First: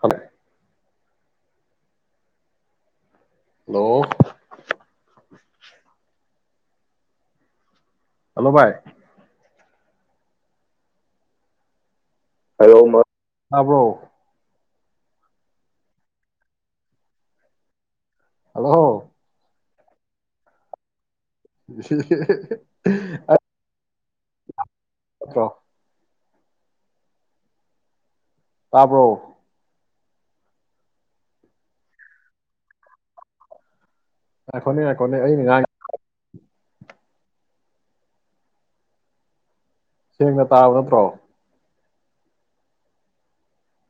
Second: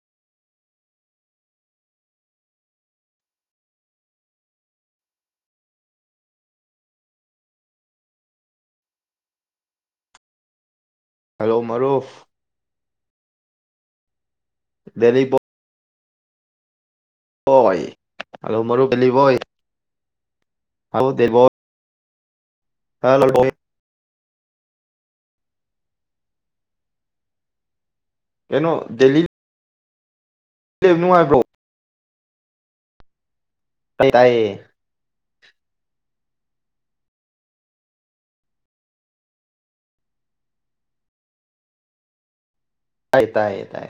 ꯍꯂ hello hello ꯚꯥꯏ hello ꯃꯥꯔꯨꯐ ꯍꯜꯂꯣꯕ꯭ꯔꯣ ꯗꯅꯤ ꯄꯣ ꯍꯣꯏ ꯑꯜꯂꯣ ꯍꯜꯂꯣ ꯃꯔꯨ ꯄꯂꯤꯕꯣꯏ ꯍ ꯎ ꯍꯂꯣ [unintelligible] ꯀꯩꯅꯣ ꯇꯥꯕ꯭ꯔꯣ ꯗꯦꯂꯤ ꯌꯨꯟꯗ ꯂꯩꯕ ꯅꯨꯡꯉꯥꯏꯕ꯭ꯔꯣ ꯇꯥꯏ ꯇꯥꯏꯌꯦ ꯉꯏꯈꯣꯅꯦ ꯉꯏꯈꯣꯅꯦ ꯑꯩꯅꯥ ꯉꯥꯡꯉꯤ ꯁꯦꯡꯅ ꯇꯥꯕ ꯅꯠꯇ꯭ꯔꯣ ꯇꯥꯏ ꯇꯥꯏ ꯇꯥꯏ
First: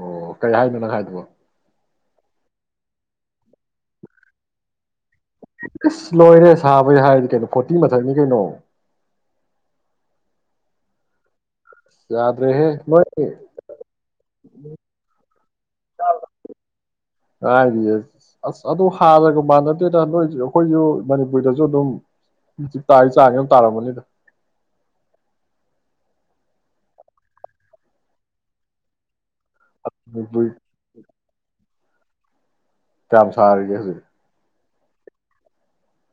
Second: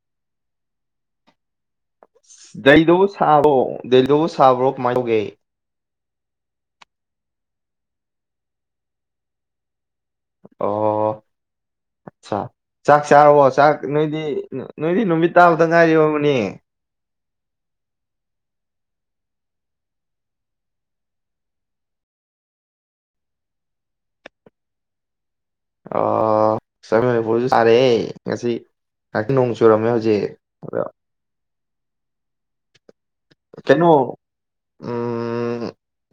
ꯑꯣ ꯀꯩ ꯍꯥꯏꯅꯣ ꯅꯪ ꯍꯥꯏꯗꯕꯣ ꯂꯩꯗꯨꯕꯨ ꯊꯥꯕ꯭ꯔꯣ ꯂꯩꯗꯨꯕꯨ ꯊꯥꯕ꯭ꯔꯣ ꯀꯃꯥꯏꯅ ꯇꯧꯒꯦ ꯑꯁ ꯂꯣꯏꯔꯦ ꯁꯥꯕꯩ ꯍꯥꯏꯔꯗꯤ ꯀꯩꯅꯣ ꯐꯣꯔꯇꯤ ꯃꯊꯛꯅꯤ ꯀꯩꯅꯣ ꯑꯣ ꯑꯁꯥ ꯌꯥꯗ꯭ꯔꯦꯍꯦ ꯆꯥꯛ ꯅꯣꯏ ꯆꯥꯔꯑꯣ ꯆꯥꯛ ꯅꯣꯏꯗꯤ ꯅꯣꯏꯗꯤ ꯅꯨꯃꯤꯠ ꯇꯥꯕꯗ ꯉꯥꯏꯔꯤꯕꯅꯦ ꯉꯥꯏꯔꯤꯌꯦ ꯑꯁ ꯑꯗꯨ ꯍꯥꯟꯔꯒ ꯃ ꯅꯠꯇꯦꯗ ꯅꯣꯏ ꯑꯩꯈꯣꯏꯁꯨ ꯃꯅꯤꯄꯨꯔꯗꯁꯨ ꯑꯗꯨꯝ ꯖꯤꯤ ꯇꯥꯔꯤ ꯆꯥꯡꯉ ꯌꯥꯝ ꯇꯥꯔꯝꯝꯕꯅꯤꯗ ꯑ [unintelligible] ꯁꯥꯔꯦꯍ‌ꯦ ꯉꯁꯤ ꯉ ꯅꯣꯡ ꯆꯨꯔꯝꯃꯦ ꯍꯧꯖꯤꯛ ꯃꯅꯤꯄꯨꯔ ꯀꯌꯥꯝ ꯁꯔꯒ‌ꯦ ꯀꯩꯅꯣ ꯍꯧꯖꯆꯛ ꯎꯝ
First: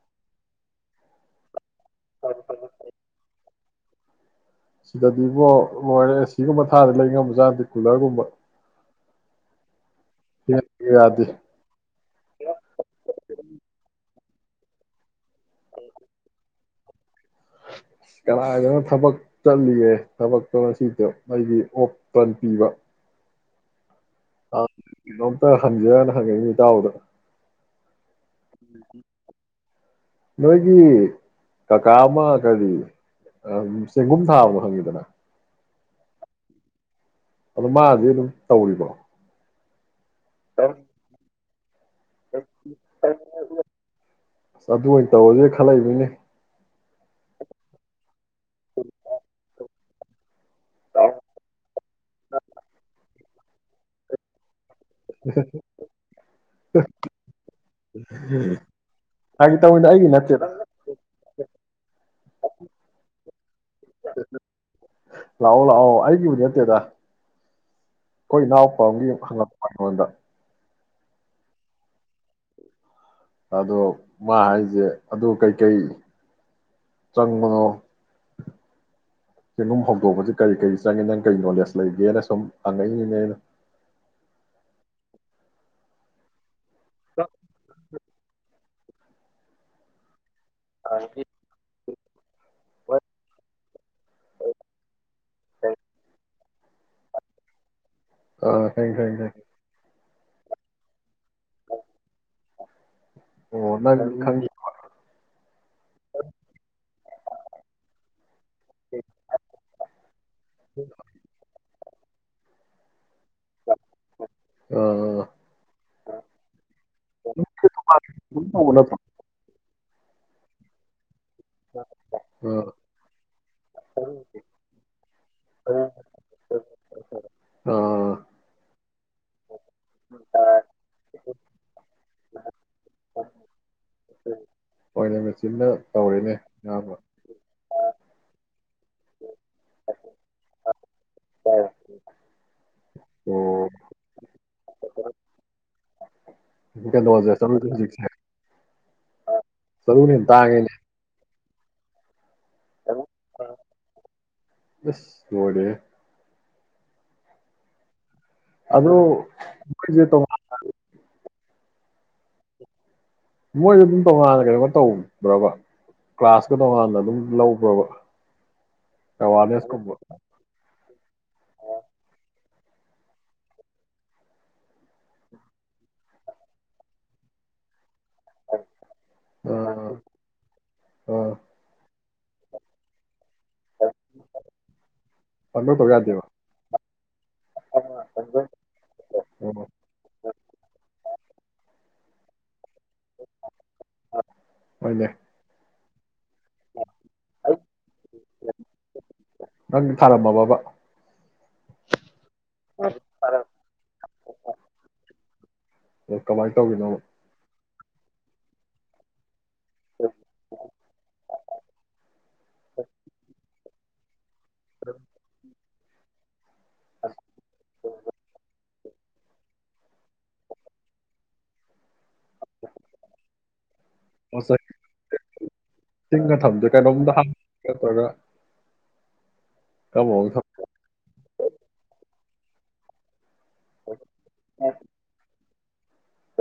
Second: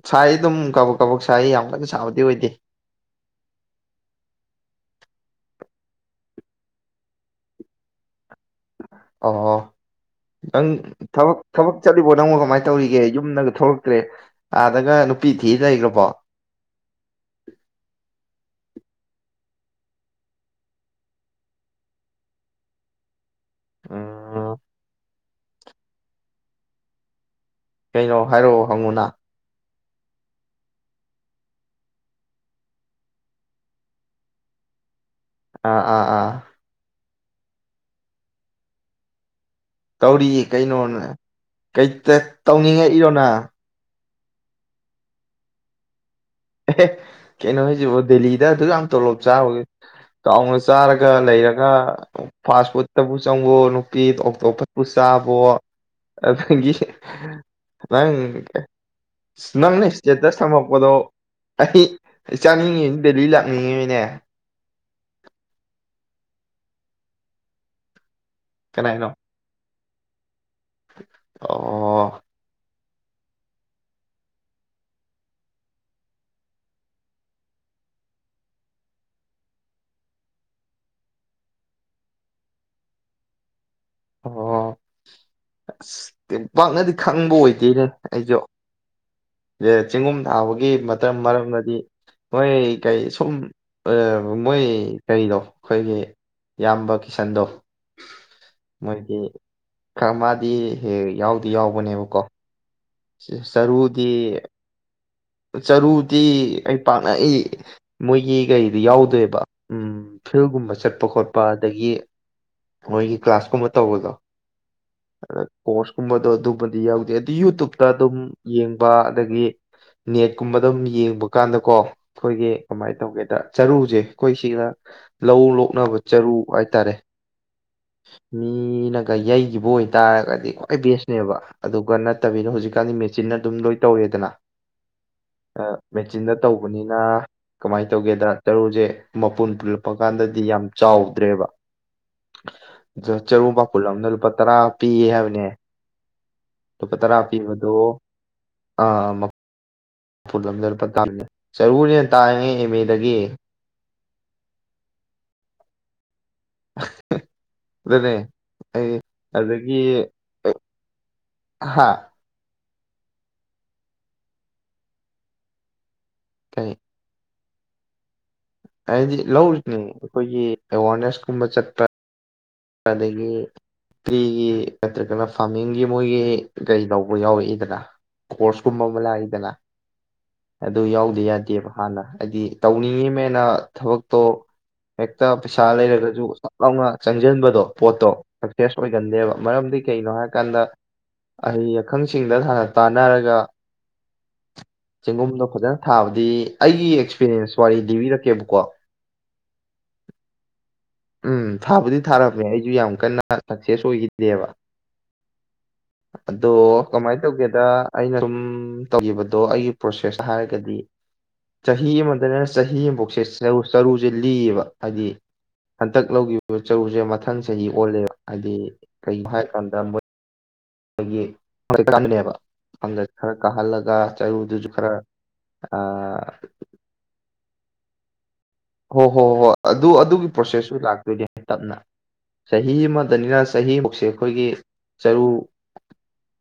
ꯁꯥꯏ ꯑꯗꯨꯝ ꯀꯕꯣꯛ ꯀꯕꯣꯛ ꯁꯥꯏ ꯌꯥꯝꯂ ꯁꯥꯕꯗꯤ ꯑꯣꯏꯗꯦ ꯁꯤꯗꯗꯤꯕꯣ ꯃꯣꯏ ꯑꯦꯁꯤꯒꯨꯝꯕ ꯊꯥꯗ ꯂꯩ ꯉꯝꯕꯖꯥꯠꯅꯠꯇ‌ꯦ ꯀꯨꯂꯔꯒꯨꯝꯕ ꯑꯣ ꯅꯪ ꯊꯕꯛ ꯌꯥꯗꯦ ꯊꯕꯛ ꯆꯠꯂꯤꯕꯣ ꯅꯪꯉ ꯀꯃꯥꯏꯅ ꯇꯧꯔꯤꯒꯦ ꯌꯨꯝꯗ ꯊ‌‌ꯣꯛꯇ꯭ꯔꯤ ꯑꯒꯥ ꯄꯤ ꯊꯤ ꯂꯩꯈ꯭ꯔꯕ ꯀꯗꯥꯥꯏꯗꯅ ꯊꯕꯛ ꯆꯠꯂꯤꯒꯦ ꯊꯕꯛꯇꯣ ꯉꯁꯤꯗ ꯑꯩꯒꯤ ꯑꯣꯞ ꯇꯟ ꯄꯤꯕ ꯎꯝ ꯑꯥ [unintelligible] [unintelligible] ꯍꯪꯖꯔꯅ ꯍꯪꯉꯛꯏꯅꯤ ꯏꯇꯥꯎꯗ ꯀꯩꯅꯣ ꯍꯥꯏꯔꯛꯑꯣ ꯍꯪꯉꯨꯅꯥ ꯅꯣꯏꯒꯤ ꯀꯀꯥ ꯑꯃ ꯀꯔꯤ ꯆꯦꯡꯒꯨꯝ ꯊꯥꯕꯥꯗ‌ꯣ ꯍꯪꯉꯤꯗꯅ ꯑꯥ ꯑꯥ ꯑꯥ ꯑꯗꯨ ꯃꯥꯗꯤ ꯑꯗꯨꯝ ꯇꯧꯔꯤꯕ꯭ꯔꯣ ꯇꯧꯔꯤꯌꯦ ꯀꯩꯅꯣꯅꯦ ꯀꯩꯇ ꯇꯧꯅꯤꯡꯉꯛꯏꯔꯣꯅ ꯑꯗꯨ ꯑꯣꯏꯅ ꯇꯧꯔꯁꯦ ꯈꯜꯂꯛꯏꯅꯤꯅꯦ ꯑꯦ ꯀꯩꯅꯣ ꯍꯥꯏꯁꯤꯕꯣ ꯗꯦꯂꯤꯗ ꯑꯗꯨ ꯌꯥꯝ ꯇꯣꯂꯣꯞ ꯆꯥꯕꯒꯤ ꯆꯥꯎꯅ ꯆꯥꯔꯒ ꯂꯩꯔꯒ ꯐꯥꯁ ꯐꯨꯠꯇꯕꯨ ꯆꯪꯕꯨꯣꯅꯨꯄꯤ ꯇꯣꯞ ꯇꯣꯞꯄ ꯄꯨꯆꯥꯥꯕꯣꯠ ꯑꯗꯒꯤ ꯅꯪ ꯐꯥꯒꯤ ꯅꯪꯅ ꯇꯧꯅꯤꯗ ꯑꯩꯒꯤ ꯏꯁꯇꯦꯇꯁ ꯅꯠꯇꯦꯗ ꯊꯝꯃꯛꯄꯗꯣ [unintelligible] ꯃꯤꯅꯦ ꯂꯥꯛꯑꯣ ꯂꯥꯛꯑꯣ ꯑꯩꯒꯤꯕꯨꯗꯤ ꯅꯠꯇꯦꯗ ꯑꯩꯈꯣꯏ ꯀꯅꯥꯏꯅꯣ ꯏꯅꯥꯎꯄꯥꯒꯤꯨꯛꯪꯛꯄ ꯑꯣꯗ ꯑꯣ ꯑꯗꯣ ꯃꯥ ꯍꯥꯏꯁꯦ ꯑꯗꯨ ꯀꯩꯀꯩ ꯆꯪꯕꯅꯣ ꯆꯦꯡꯒꯨꯝ ꯍꯧꯗꯣꯛꯄꯁ ꯀꯔꯤ ꯀꯔꯤ ꯆꯪꯉꯦ ꯅꯪ ꯀꯔꯤ ꯅꯣꯂꯦꯖ ꯂꯩꯒꯦꯅ ꯁꯨꯝ ꯍꯪꯉꯛꯏꯅꯤꯅꯦ ꯑꯣ ꯄꯥꯛꯅꯗꯤ ꯈꯪꯕ ꯑꯣꯏꯗꯦꯅꯦ ꯑꯩꯁꯨ ꯌꯦ ꯆꯤꯡꯒꯨꯝ ꯊꯥꯕꯒꯤ ꯑꯥ ꯃꯇꯝ ꯃꯔꯝꯗꯗꯤ ꯃꯣꯏ ꯀꯩ ꯁꯨꯝ ꯃꯣꯏ ꯀꯔꯤꯗꯣ ꯑꯩꯈꯣꯏꯒꯤ ꯌꯥꯝꯕ ꯀꯤꯁꯟꯗꯣ ꯑ ꯊꯦꯡ ꯊ ꯃꯣꯏꯒꯤ ꯊ ꯈꯔ ꯃꯥꯗꯤ ꯍ ꯌꯥꯎꯗꯤ ꯌꯥꯎꯕꯅꯦꯕꯀꯣ ꯑꯣ ꯅꯪ ꯁꯔꯨꯗꯤ ꯈꯪꯉꯤ ꯆꯔꯨꯗꯤ ꯑꯩ ꯄꯥꯛꯅꯏ ꯃꯣꯏꯒꯤ ꯀꯔꯤꯗꯤ ꯌꯥꯎꯗꯣꯏꯦꯕ ꯎ ꯐꯤꯜꯒꯨꯝꯕ ꯆꯠꯄ ꯈꯣꯠꯄ ꯑꯗꯒꯤ ꯃꯣꯏꯒꯤ ꯀ꯭ꯂꯥꯁ ꯀꯨꯝꯕ ꯇꯧꯕꯗꯣ ꯑꯥ ꯑ ꯀꯣꯔꯁꯀꯨꯝꯕꯗꯣ ꯑꯗꯨꯝꯕꯗꯤ ꯌꯥꯎꯗꯦ ꯑꯗꯨ ꯌꯨꯇꯨꯕꯇ ꯑꯗꯨꯝ ꯇꯧꯕ ꯌꯦꯡꯕ ꯅꯠꯇ꯭ꯔꯣ ꯑꯗꯒꯤ ꯅꯦꯠꯀꯨꯝꯕꯗ ꯑꯗꯨꯝ ꯌꯦꯡꯕ ꯀꯥꯟꯗ ꯀꯣ ꯑꯩꯈꯣꯏꯒꯤ ꯑꯥ ꯀꯃꯥꯏꯅ ꯇꯧꯒꯦꯗ ꯆꯔꯨꯁꯦ ꯑꯩꯈꯣꯏ ꯁꯤꯒ ꯂꯧ ꯂꯣꯛꯅꯕ ꯆꯔꯨ ꯍꯥꯏ ꯇꯔꯦ ꯑꯥ ꯁꯤꯅꯒ ꯌꯩꯈꯤꯕ ꯑꯣꯏꯇꯥꯔꯒꯗꯤ ꯈ꯭ꯋꯥꯏ ꯕꯦꯁꯅꯦꯕ ꯑꯗꯨꯒ ꯅꯠꯇꯕꯤꯗ ꯍꯧꯖꯤꯛꯀꯥꯟꯗꯤ ꯃꯦꯆꯤꯟꯅ ꯑꯗꯨꯝ ꯂꯣꯏ ꯇꯧꯋꯦꯗꯅ ꯍꯣꯏꯅꯦ ꯑ ꯃꯦꯆꯤꯟꯅ ꯃ ꯇꯧꯔꯦꯅꯦ ꯆꯤꯟꯅ ꯑꯌꯥꯝꯕ ꯇꯧꯕꯅꯤꯅ ꯀꯃꯥꯏꯅ ꯇꯧꯒꯦꯗ ꯆꯔꯨꯁꯦ ꯃꯄꯨꯟ ꯄꯨꯜꯂꯛꯄ ꯀꯥꯟꯗꯗꯤ ꯌꯥꯝ ꯆꯥꯎꯗ꯭ꯔꯦꯕ ꯑꯗꯣ ꯆꯔꯨ ꯑꯣ ꯃꯥꯄꯨꯜ ꯑꯃꯅ ꯂꯨꯄꯥ ꯇꯔꯥ ꯄꯤꯌꯦ ꯍꯥꯏꯕꯅꯦ ꯀꯗꯣꯖꯦ ꯆꯖꯤꯁ ꯑꯥ ꯐ ꯂꯝꯖꯔ ꯄꯥꯦ ꯆꯔꯔꯤꯅꯦ ꯇꯥꯡꯉꯦ ꯑꯦꯝ ꯑꯁ ꯑꯦꯗꯒꯤ ꯃꯔꯦ ꯑꯗꯨꯅꯦ ꯑꯩ ꯑꯗꯨꯗꯣ ꯃ ꯇ ꯍꯥꯥ ꯃꯣꯏꯁꯨ ꯑꯗꯨꯝ ꯇꯣꯉꯥꯟꯅ ꯀꯩꯅꯣꯃ ꯇꯧꯕ꯭ꯔꯣꯕ ꯀ꯭ꯂꯥꯁꯀ ꯀꯩ ꯇꯣꯡꯉꯥꯟꯅ ꯑꯗꯨꯝ ꯂ ꯋꯥ ꯋꯥ ꯍꯥꯏꯗꯤ ꯂꯧꯔꯤꯁꯤꯅꯦ ꯑꯩꯈꯣꯏꯒꯤ ꯑꯦꯋꯥꯔꯅꯦꯁ ꯀꯨꯝꯕ ꯆꯠꯄ ꯑꯗꯒꯤ ꯇ꯭ꯔꯤꯒꯤ ꯅꯠꯇ꯭ꯔꯒꯅ ꯐꯥꯔꯃꯤꯡꯒꯤ ꯃꯣꯏꯒꯤ ꯀꯩꯗꯧꯕ ꯌꯥꯎꯔꯛꯏꯗꯅ ꯀꯣꯔꯁ ꯀꯨꯝꯕ ꯑꯃ ꯂꯥꯛꯏꯗꯅ ꯑꯥ ꯑꯗꯨ ꯌꯥꯎꯗꯤ ꯑꯥ ꯌꯥꯗꯦꯕ ꯍꯥꯟꯅ ꯍꯥꯏꯗꯤ ꯇꯧꯅꯤꯡꯉꯤ ꯃ ꯑꯩꯅ ꯊꯕꯛꯇꯣ ꯍꯦꯛꯇ ꯄꯩꯁꯥ ꯄꯪꯇꯧ ꯇꯧ ꯌꯥꯗꯦꯕ ꯂꯩꯔꯒꯁꯨ ꯆꯥꯛ ꯂꯥꯎꯅ ꯁꯖꯟ ꯣ ꯄꯣꯠꯇꯣ ꯑꯣ ꯁꯛꯁꯦꯁ ꯑꯣꯏꯒꯟꯗꯦꯕ ꯃꯔꯝꯗꯤ ꯀꯩꯅꯣ ꯍꯥꯏꯔꯀꯥꯟꯗ ꯑ ꯑ ꯈꯪꯁꯤꯡꯗ ꯊꯥꯟ ꯇꯥꯟꯅꯔꯒ ꯍꯣꯏꯅꯦ ꯆꯦꯡꯒꯨꯝꯗꯣ ꯐꯖꯅ ꯍꯥꯎ ꯗꯤ ꯑꯩꯒꯤ ꯑꯦꯛꯁꯄꯤꯔꯤꯌꯦꯟꯁ ꯋꯥꯔꯤ ꯂꯤꯕꯤꯔꯛꯀꯦꯕꯀꯣ ꯅꯪ ꯊꯥꯔꯝꯃꯕꯕ ꯎꯝ ꯊꯥꯕꯨꯗꯤ ꯊꯥꯔꯝꯃꯦ ꯑ ꯑꯩꯁꯨ ꯌꯥꯝ ꯑꯗꯣ ꯀꯟꯅ ꯁꯛꯁꯦꯁ ꯑꯣꯏꯈꯤꯗꯦꯕ ꯑꯗꯣ ꯀꯃꯥꯏꯅ ꯇꯧꯔꯤꯅꯣ ꯀꯃꯥꯏꯅ ꯇꯧꯒꯦꯗ ꯑꯩꯅ ꯁꯨꯝ ꯇꯧꯈꯤꯕ ꯑꯗꯣ ꯑꯩꯒꯤ ꯄ꯭ꯔꯣꯁꯦꯁ ꯍꯥꯏꯔꯒꯗꯤ ꯆꯍꯤ ꯑꯃꯗꯩꯩꯅ ꯆꯍꯤ ꯑꯃꯐꯧꯁꯦ ꯆꯔꯨ ꯂꯤꯕ ꯍꯥꯏꯗꯤ ꯍꯟꯇꯛ ꯂꯧꯈꯤꯕ ꯂꯧꯈꯤꯕ ꯆꯔꯨꯁꯦ ꯃꯊꯪ ꯆꯍꯤ ꯑꯣꯜꯂꯦꯕ ꯍꯥꯏꯗꯤ ꯀꯩꯅꯣ ꯍꯥꯏꯀꯥꯟꯗ [unintelligible] ꯃꯇꯝꯗ ꯈꯔ ꯀꯥꯍꯜꯂꯒ ꯉꯁꯥꯏ ꯆꯔꯨꯗꯨꯁꯨ ꯈꯔ ꯀ ꯄ꯭ꯔꯒ [unintelligible] ꯍꯣ ꯍꯣ ꯍꯣꯏ ꯑꯗꯨ ꯑꯗꯨꯒꯤ ꯄ꯭ꯔꯣꯁꯦꯁꯁꯨ ꯂꯥꯛꯇꯣꯏꯅꯦ ꯇꯞꯅ ꯆꯍꯤ ꯑꯃꯗꯅꯤꯅ ꯆꯍꯤꯃꯨꯛꯁꯦ ꯑꯩꯈꯣꯏꯒꯤ ꯆꯔꯨ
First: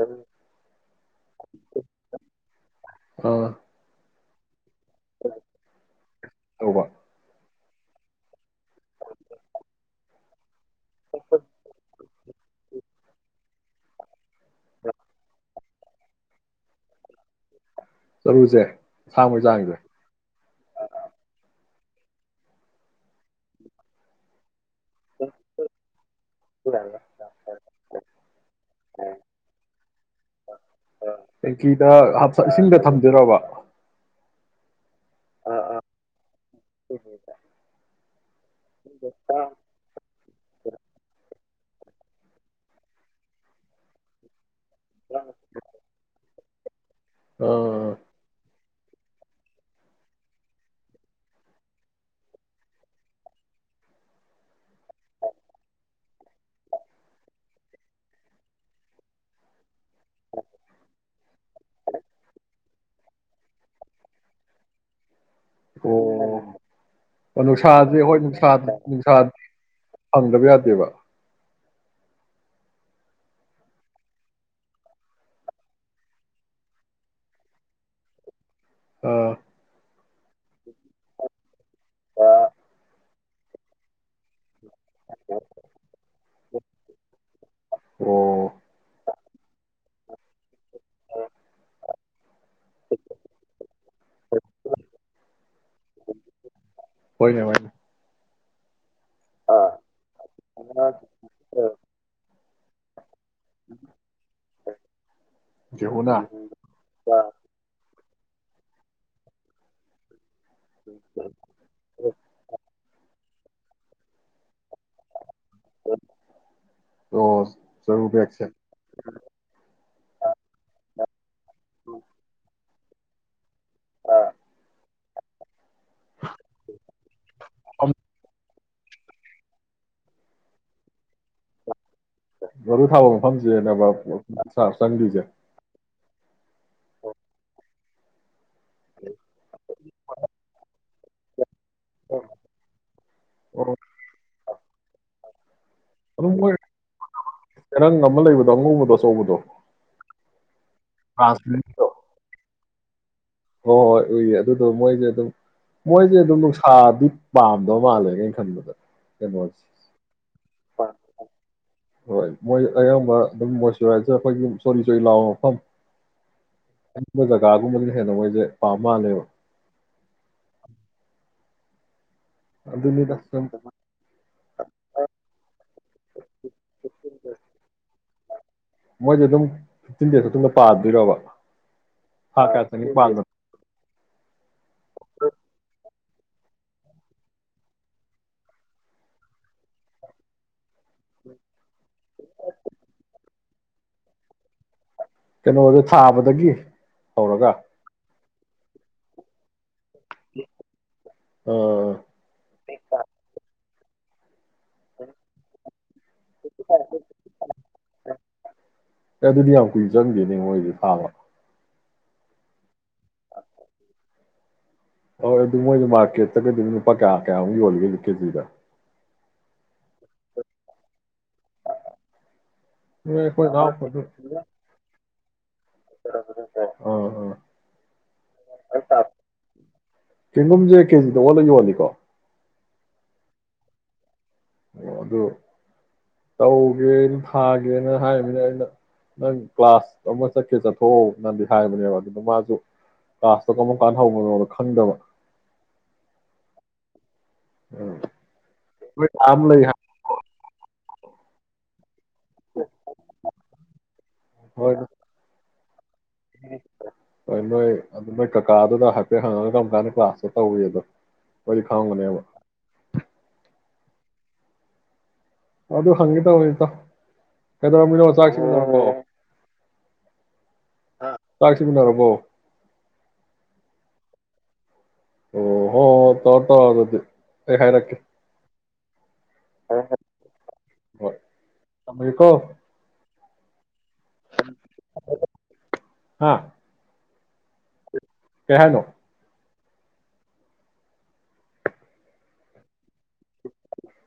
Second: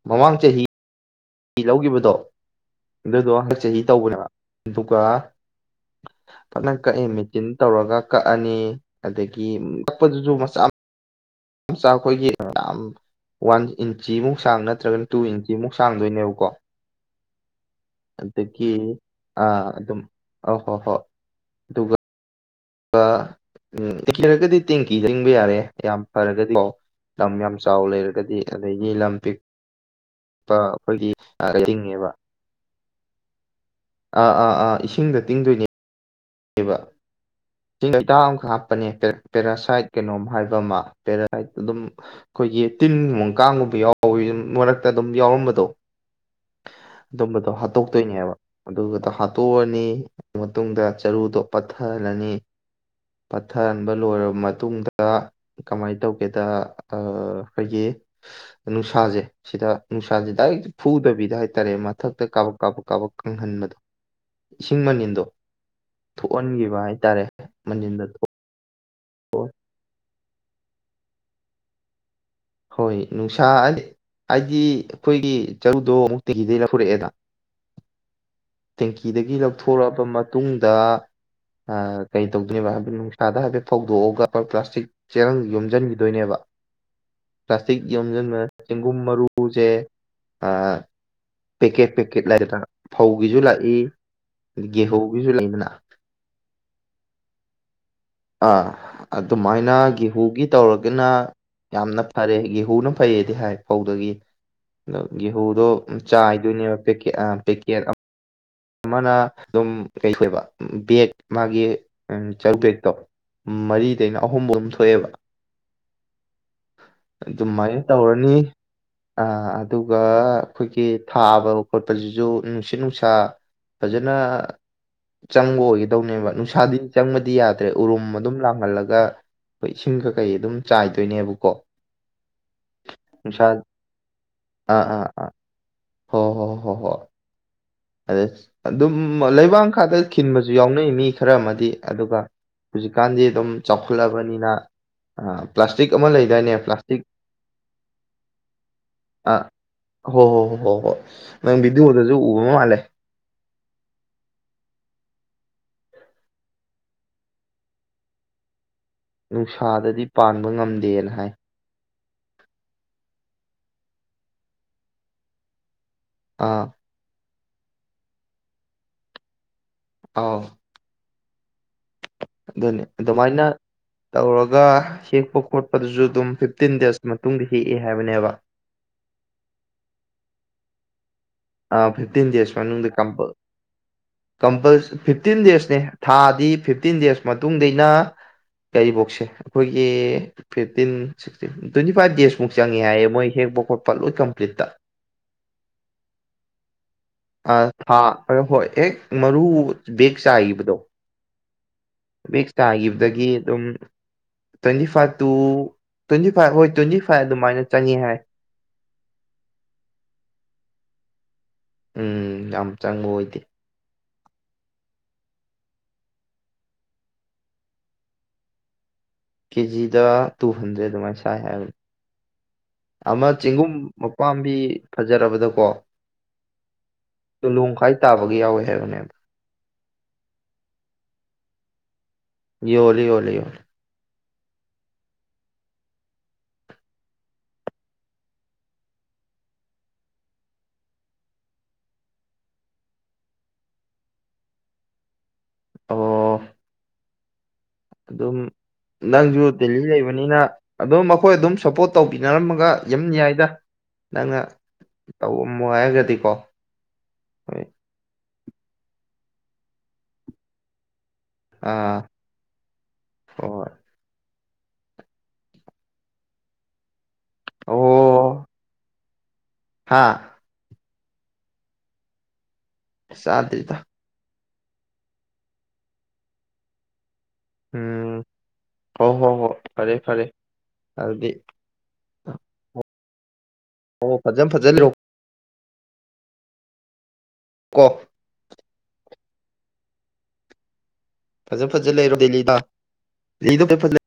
ꯃꯃꯥꯡ ꯆꯍꯤ ꯆꯍꯤ ꯐꯤ ꯂꯧꯈꯤꯕꯗꯣ ꯑꯗꯨꯗꯣ ꯑꯥ ꯍꯛ ꯆꯍꯤ ꯇꯧꯕ ꯍꯂ [inaudible] ꯑꯗꯨꯒ ꯐꯖꯅ ꯇꯧꯕ ꯀꯛꯑꯦ ꯃꯦꯆꯤꯟ ꯇꯧꯔꯒ ꯀꯛꯑꯅꯤ ꯑꯗꯒꯤ ꯀꯛꯄꯗꯨꯁꯨ ꯃꯆꯥ ꯃꯆꯥ ꯑꯩꯈꯣꯏꯒꯤ ꯌꯥꯝ ꯋꯥꯟ ꯏꯟꯆꯤꯃꯨꯛ ꯁꯥꯡ ꯅꯠꯇ꯭ꯔꯒꯅ ꯇꯨ ꯏꯟꯆꯤꯃꯨꯛ ꯁꯥꯡꯗꯣꯏꯅꯦꯕꯀꯣ ꯆꯔꯨꯁꯦ ꯑꯗꯒꯤ ꯑꯁꯥꯡꯕꯩ ꯑ ꯆꯥꯡꯁꯦ ꯑꯗꯨꯝ ꯑ ꯍꯣ ꯍꯣꯏ ꯑꯗꯨꯒ ꯎꯗꯤ [unintelligible] ꯇꯦꯡꯀꯤ ꯇꯤꯡꯕ ꯌꯥꯔꯦ ꯌꯥꯝ ꯐꯔꯒꯗꯤꯀꯣ ꯂꯝ ꯌꯥꯝ ꯆꯥꯎ ꯂꯩꯔꯒꯗꯤ ꯑꯗꯒꯤ ꯂꯝ ꯄꯤꯛꯄ ꯑꯩꯈꯣꯏꯒꯤ ꯇꯤꯡꯉꯦꯕ ꯭ꯔꯣꯕꯥ [inaudible] ꯑꯥ ꯑꯥ ꯑꯥ ꯏꯁꯤꯡꯗ ꯇꯤꯡꯗꯣꯏꯅꯤ ꯑꯃ ꯍꯥꯞꯄꯅꯦ ꯄꯦꯔꯥꯁꯥꯏꯠ ꯀꯩꯅꯣꯝ ꯍꯥꯏꯕ ꯑꯃ ꯄ ꯍꯥꯏ ꯑꯗꯨꯝ ꯑꯩꯈꯣꯏꯒꯤ ꯇꯤꯟꯒꯨꯝꯕ ꯀꯥꯡꯒꯨꯝꯕ ꯌꯥꯎꯋꯤ ꯃꯔ ꯑꯗꯨꯝ ꯌꯥꯎꯔꯝꯕꯗꯣ ꯑꯗꯨꯝꯕꯗꯣ ꯑꯣ ꯍꯥꯠꯇꯣꯛꯇꯣꯏꯅꯦꯕ ꯑꯗꯨꯒꯗ ꯍꯥꯠꯇꯣꯛꯑꯅꯤ ꯃꯇꯨꯡꯗ ꯆꯔꯨꯗꯣ ꯄꯠꯊꯍꯜꯂꯅꯤ ꯄꯠꯊꯍꯟꯕ ꯂꯣꯏꯔꯕ ꯃꯇꯨꯡꯗ ꯀꯃꯥꯏꯅ ꯇꯧꯒꯦꯗ ꯑꯩꯈꯣꯏꯒꯤ ꯅꯨꯡꯁꯥꯁꯦ ꯁꯤꯗ ꯅꯨꯡꯁꯥꯁꯦ ꯗꯥꯏꯔꯦꯛ ꯐꯨꯗꯕꯤꯗ ꯍꯥꯏꯇꯥꯔꯦ ꯃꯊꯛꯇ ꯀꯥꯕꯛ ꯀꯥꯕꯛ ꯀꯥꯕꯛ ꯀꯪꯍꯟꯕꯗꯣ ꯏꯁꯤꯡ ꯃꯅꯤꯟꯗꯣ ꯊꯣꯛꯍꯟꯈꯤꯕ ꯍꯥꯏꯇꯥꯔꯦ ꯑꯣ ꯅꯨꯡꯁꯥꯥꯁꯦ ꯃꯅꯤꯟꯗ ꯍꯣꯏ ꯊꯣꯛꯑ ꯅꯨꯡꯁꯥꯗ ꯏꯁꯥ ꯍꯪꯗꯕ ꯌꯥꯗꯦꯕ ꯍꯣꯏ ꯅꯨꯡꯁꯥ ꯍꯥꯏꯗꯤ ꯑꯩꯈꯣꯏꯒꯤ ꯆꯔꯨꯗꯣ ꯑꯃꯨꯛꯇꯤꯤꯗꯒꯤꯩ ꯂꯧꯈꯔꯛꯑꯦꯗ ꯑꯥ ꯇꯦꯡꯀꯤꯗꯒꯤ ꯂꯧꯊꯣꯔꯛꯑꯕ ꯃꯇꯨꯡꯗ ꯀꯩ ꯇꯧꯗꯣꯏꯅꯦꯕ ꯍꯥꯏ ꯅꯨꯡꯁꯥꯗ ꯍꯥꯏꯐꯦꯠ ꯐꯧꯗꯣꯛꯑꯒ ꯄ ꯄ꯭ꯂꯥꯁ ꯆꯛ ꯆꯦꯔꯪ ꯌꯣꯝꯁꯤꯟꯈꯤꯗꯣꯏꯅꯦꯕ ꯄ꯭ꯂꯥꯁꯇꯤꯛ ꯌꯣꯝꯁꯤꯟꯕ ꯑꯣ ꯆꯦꯡꯒꯨꯝ ꯃꯔꯨꯁꯦ ꯄꯦꯛꯀꯦꯠ ꯄꯦꯛꯀꯦꯠ ꯂꯩꯗꯅ ꯐꯧꯒꯤꯁꯨ ꯂꯥꯛꯏ ꯒꯦꯍꯧꯒꯤꯁꯨ ꯂꯩꯗꯅ [unintelligible] ꯑꯥ ꯑꯗꯨꯃꯥꯏꯅ ꯒꯦꯍꯨꯒꯤ ꯇꯧꯔꯒꯅ ꯌꯥꯝꯅ ꯐꯔꯦ ꯒꯦꯍꯨ ꯃꯨꯂꯨꯝ ꯐꯩꯌꯦꯗꯤ ꯍꯥꯏ ꯐꯧꯗꯒꯤ ꯑꯗꯣ ꯒꯦꯍꯨꯗꯣ ꯒꯦꯍꯨꯅ ꯆꯥꯏꯗꯣꯏꯅꯦꯕꯦ ꯄꯦꯛꯀꯦꯠ ꯑꯃꯅ ꯑꯗꯨꯝ ꯀꯩꯊꯣꯏꯕ ꯕꯒ ꯃꯥꯒꯤ ꯆꯔꯨ ꯕꯦꯛꯇꯣ ꯃꯔꯤꯗꯩꯅ ꯑꯍꯨꯝꯕ ꯑꯃ ꯊꯣꯛꯑꯦꯕ ꯑꯣ ꯑꯗꯨꯃꯥꯏꯅ ꯆꯔꯨ ꯇꯧꯔꯅꯤ ꯕꯦꯛꯁꯦ ꯑ ꯑꯗꯨꯒ ꯑꯩꯈꯣꯏꯒꯤ ꯊꯥꯕ ꯈꯣꯠꯄꯁꯤꯁꯨ ꯅꯨꯡꯁꯤ ꯅꯨꯡꯁꯥ ꯐꯖꯅ ꯆꯪꯕ ꯑꯣꯏꯒꯤ ꯇꯧꯅꯦꯕ ꯅꯨꯡꯁꯥꯗꯤ ꯆꯪꯕꯗꯤ ꯌꯥꯗ꯭ꯔꯦ ꯎꯔꯨꯝ ꯑꯗꯨꯝ ꯂꯥꯡꯍꯜꯂꯒ ꯑꯩꯈꯣꯏ ꯏꯁꯤꯡꯒ ꯀꯩ ꯑꯗꯨꯝ ꯆꯥꯏꯗꯣꯏꯅꯦꯕꯀꯣ ꯃꯔꯨ ꯊꯥꯕ ꯅꯨꯡꯁꯥ ꯃꯐꯝꯁꯦꯕ ꯆꯪꯗ꯭ꯣꯏꯁꯦ ꯍ ꯍꯣ ꯍꯣꯏ ꯍꯣꯏ ꯑꯗꯦ ꯑꯗꯨꯝ ꯂꯩꯕꯥꯛ ꯈꯥꯗ ꯈꯤꯟꯕꯁꯨ ꯌꯥꯎꯅꯩꯅꯤ ꯈꯔ ꯑꯃꯗꯤ ꯑꯗꯨꯒ ꯍꯧꯖꯤꯛꯀꯥꯟꯗꯤ ꯑꯗꯨꯝ ꯑꯣ ꯆꯥꯎꯈꯠꯂꯕꯅꯤꯅ ꯑꯥ ꯄ꯭ꯂꯥꯁꯇꯤꯛ ꯑꯃ ꯑꯗꯨꯝ ꯂꯩꯗꯥꯏꯅꯦ ꯃꯣꯏ ꯄ꯭ꯂꯥꯁꯇꯤꯛ ꯑꯦꯔꯪ ꯑꯃ ꯂꯩꯕꯗꯣ ꯑꯉꯧꯕꯗꯣ ꯑꯆꯧꯕꯗꯣ ꯑꯣ ꯍꯣ ꯍ ꯍꯣ ꯕꯤꯗꯤ ꯑꯣꯗꯁꯨ ꯎꯂꯦ ꯍꯣꯏ ꯍꯣꯏ ꯎꯏꯌꯦ ꯑꯗꯨꯗꯣ ꯃꯣꯏꯁꯦ ꯑꯗꯨꯝ ꯃꯣꯏꯁꯦ ꯑꯗꯨꯝ ꯅꯨꯡꯁꯥꯗꯤ ꯄꯥꯝꯗꯕ ꯃꯥꯜꯂꯦ ꯀꯩꯅ ꯈꯟꯕꯗ ꯀꯩꯅꯣꯁꯦ ꯅꯨꯡꯁꯥꯗꯗꯤ ꯄꯥꯟꯕ ꯉꯝꯗꯦꯅ ꯍꯥꯏ ꯍꯣꯏ ꯃꯣꯏ ꯑꯌꯥꯝꯕ ꯑꯗꯨꯝ ꯃꯣꯏꯆꯔꯥꯏꯖꯔ ꯑꯩꯈꯣꯏꯒꯤ ꯆꯣꯔꯤ ꯆꯣꯔꯤ ꯂꯥꯎꯕ ꯃꯐꯝ ꯑꯥ ꯀꯥꯒꯨꯝ ꯍꯦꯟꯅ ꯃꯣꯏꯁꯦ ꯄꯥꯝ ꯃꯥꯜꯂꯦꯕ ꯑꯥꯎ ꯑꯗꯨꯅꯤ ꯑꯗꯨꯅꯤꯗ ꯁꯨꯝ ꯑꯗꯨꯃꯥꯏꯅ ꯇꯧꯔꯒ ꯍꯦꯛꯄ ꯈꯣꯠꯄꯗꯨꯁꯨ ꯑꯗꯨꯝ ꯐꯤꯞꯇꯤꯟ ꯗꯦꯖ ꯃꯇꯨꯡꯗ ꯍꯦꯛꯑꯦ ꯍꯥꯏꯕꯅꯦꯕ ꯄꯥ ꯑꯗꯨꯔꯣꯕ ꯑ ꯐꯤꯞꯇꯤꯟ ꯗꯁ ꯃꯗ ꯀꯝꯄ ꯀꯝꯄꯜ ꯐꯤꯞꯇꯤꯟ ꯗꯦꯖꯅꯦ ꯊꯥꯗꯤ ꯐꯤꯞꯇꯤꯟ ꯗꯦꯖ ꯃꯇꯨꯡꯗꯩꯅ ꯀꯐꯧꯁꯦ ꯑꯩꯈꯣꯏꯒꯤ ꯐꯤꯇꯤꯟ ꯁꯤꯤꯟ ꯇ꯭ꯋꯦꯟꯇꯤ ꯐꯥꯏꯚ ꯗꯦꯖꯃꯨꯛ ꯆꯪꯉꯦ ꯍꯥꯏꯌꯦ ꯃꯣꯏ ꯍꯦꯛꯐꯥꯎ ꯈꯣꯠꯄ ꯂꯣꯏ ꯀꯝꯄ꯭ꯂꯤꯠꯇ ꯀꯩꯅꯣꯗ ꯊꯥꯕꯗꯒꯤ ꯍꯧꯔꯒ ꯑ ꯍꯥꯥ ꯍꯣꯏ ꯍꯣꯏ ꯑꯦ ꯃꯔꯨ ꯕꯦꯛ ꯆꯕꯗꯣ ꯑꯣ ꯑꯗꯨꯝ twenty five to twenty five ꯍꯣꯏ ꯇ꯭ꯋꯦꯟꯇꯤ ꯐꯥꯏꯚ ꯑꯗꯨꯃꯥꯏꯅ ꯆꯪꯉꯤ ꯍꯥꯏ ꯑꯦ ꯑꯗꯨꯗꯤ ꯌꯥꯝ ꯀꯨꯏ ꯆꯪꯗꯦꯅꯦ ꯃꯣꯏꯗꯤ ꯊꯥꯕ ꯎꯝ ꯌꯥꯝ ꯆꯪꯉꯨ ꯑꯣꯏꯗꯦ ꯍꯣꯏ ꯑꯗꯨ ꯃꯣꯏꯗꯤ ꯃꯥꯔꯀꯦꯠꯇꯒꯗꯤ ꯂꯨꯄꯥ ꯀꯌꯥ ꯀꯌꯥꯃꯨꯛ ꯌꯣꯜꯂꯤꯒꯦ ꯀꯦꯖꯤꯗ ꯀꯦꯖꯤꯗ ꯇꯨ ꯍꯟꯗ꯭ꯔꯦꯗ ꯑꯗꯨꯃꯥꯏꯅ ꯆꯠ ꯥꯏ ꯍꯥꯏꯕꯅꯤ ꯅꯣꯏ ꯑꯃ ꯑꯩꯈꯣꯏ ꯆꯦꯡꯒꯨꯝ ꯅꯅꯥꯎꯄꯥꯗꯣ ꯃꯄꯥꯝꯕꯤ ꯐꯖꯔꯕꯗ ꯀꯣ ꯑꯥ ꯇꯨꯂꯣꯡꯈꯥꯏ ꯇꯥꯕꯒ ꯌꯥꯎꯋꯦ ꯍꯥꯏꯕꯅꯦꯕ ꯆ‌ꯦꯡꯒꯨꯝꯁꯦ ꯀꯦꯖꯤꯗ ꯑꯣꯜꯂ ꯌ‌ꯣꯜꯂꯤꯀꯣ ꯌꯣꯜꯂꯤ ꯌ‌ꯣꯜꯂꯤ ꯑꯣ ꯑꯗꯨ ꯇꯧꯒꯦ ꯊꯥꯒꯦꯅ ꯍꯥꯏꯃꯤꯅ ꯑꯩꯅ ꯅꯪ ꯀ꯭ꯂꯥꯁ ꯑꯃ ꯆꯠꯀꯦ ꯆꯠꯊꯣꯛꯑꯣꯅꯗꯤ ꯍꯥꯏꯕꯅꯦꯕ ꯑꯗꯨꯗ ꯃꯥꯁꯨ ꯀ꯭ꯂꯥꯁꯇꯣ ꯀꯔꯝ ꯀꯥꯟꯗ ꯍꯧꯕꯅꯣꯗ ꯈꯪꯗꯕ ꯑꯣ ꯎꯝ ꯑꯗꯨꯝ ꯅꯣꯏ ꯀꯥ ꯅꯪꯁꯨ ꯑꯃ ꯂꯩ ꯗꯦꯜꯂꯤ ꯍꯥꯏ ꯂꯩꯕꯅꯤꯅ ꯑꯗꯨꯝ ꯈ‌ꯣꯏ ꯑꯗꯨꯝ ꯁꯄꯣꯔꯠ ꯇꯧꯕꯤꯅꯔꯝꯃꯒ ꯌꯝ ꯌꯥꯏꯗ ꯅꯪꯅ ꯍꯣꯏ ꯇꯧ ꯃꯣꯏꯒ ꯍꯣꯏ ꯅꯣꯏ ꯑꯗꯨ ꯀꯀꯥꯗꯨꯗ ꯍꯥꯏꯐꯦꯠ ꯍꯪꯉꯒ ꯀꯔꯝ ꯀꯥꯟꯗ ꯀ꯭ꯂꯥꯁꯇ ꯇꯧꯋꯤ ꯑꯗꯣ ꯑꯥ ꯍ‌ꯣꯏ ꯑꯗꯨ ꯍꯪꯒ‌ꯦ ꯇꯧꯅꯤꯗ ꯀꯩꯗꯧꯔꯝꯃꯤꯅ‌ꯣ ꯆꯥꯛ ꯑꯣ ꯏꯁꯤꯡ ꯆꯥꯔꯕ‌ꯣ ꯍꯥꯥ ꯆꯥꯛꯁꯤꯡ ꯆꯥꯔꯕꯣ ꯆꯥꯗꯔꯤꯗ ꯑꯣ ꯍꯣꯏ ꯇꯧꯔ‌ꯣ ꯇꯧꯔ‌ꯣ ꯗꯨꯗꯤ ꯑꯩ ꯍꯥꯏꯔꯛꯀ‌ꯦ ꯍꯣꯏ ꯍꯣꯏ ꯍꯣꯏ ꯐꯔꯦ ꯐꯔꯦ ꯍꯣꯏ ꯑꯗꯨꯗꯤ ꯊꯝꯃꯒꯦꯀꯣ ꯍ‌ꯣ ꯐꯖꯅ ꯐꯖꯅ ꯂꯩꯌ‌ꯣ ꯍꯥꯥ ꯀꯣ ꯀꯩ ꯍꯥꯏꯅ‌ꯣ ꯐꯖ ꯐꯖ ꯂꯩꯔꯣ ꯗꯦꯜꯂꯤꯗ [unintelligible] ꯐꯖ ꯐꯖ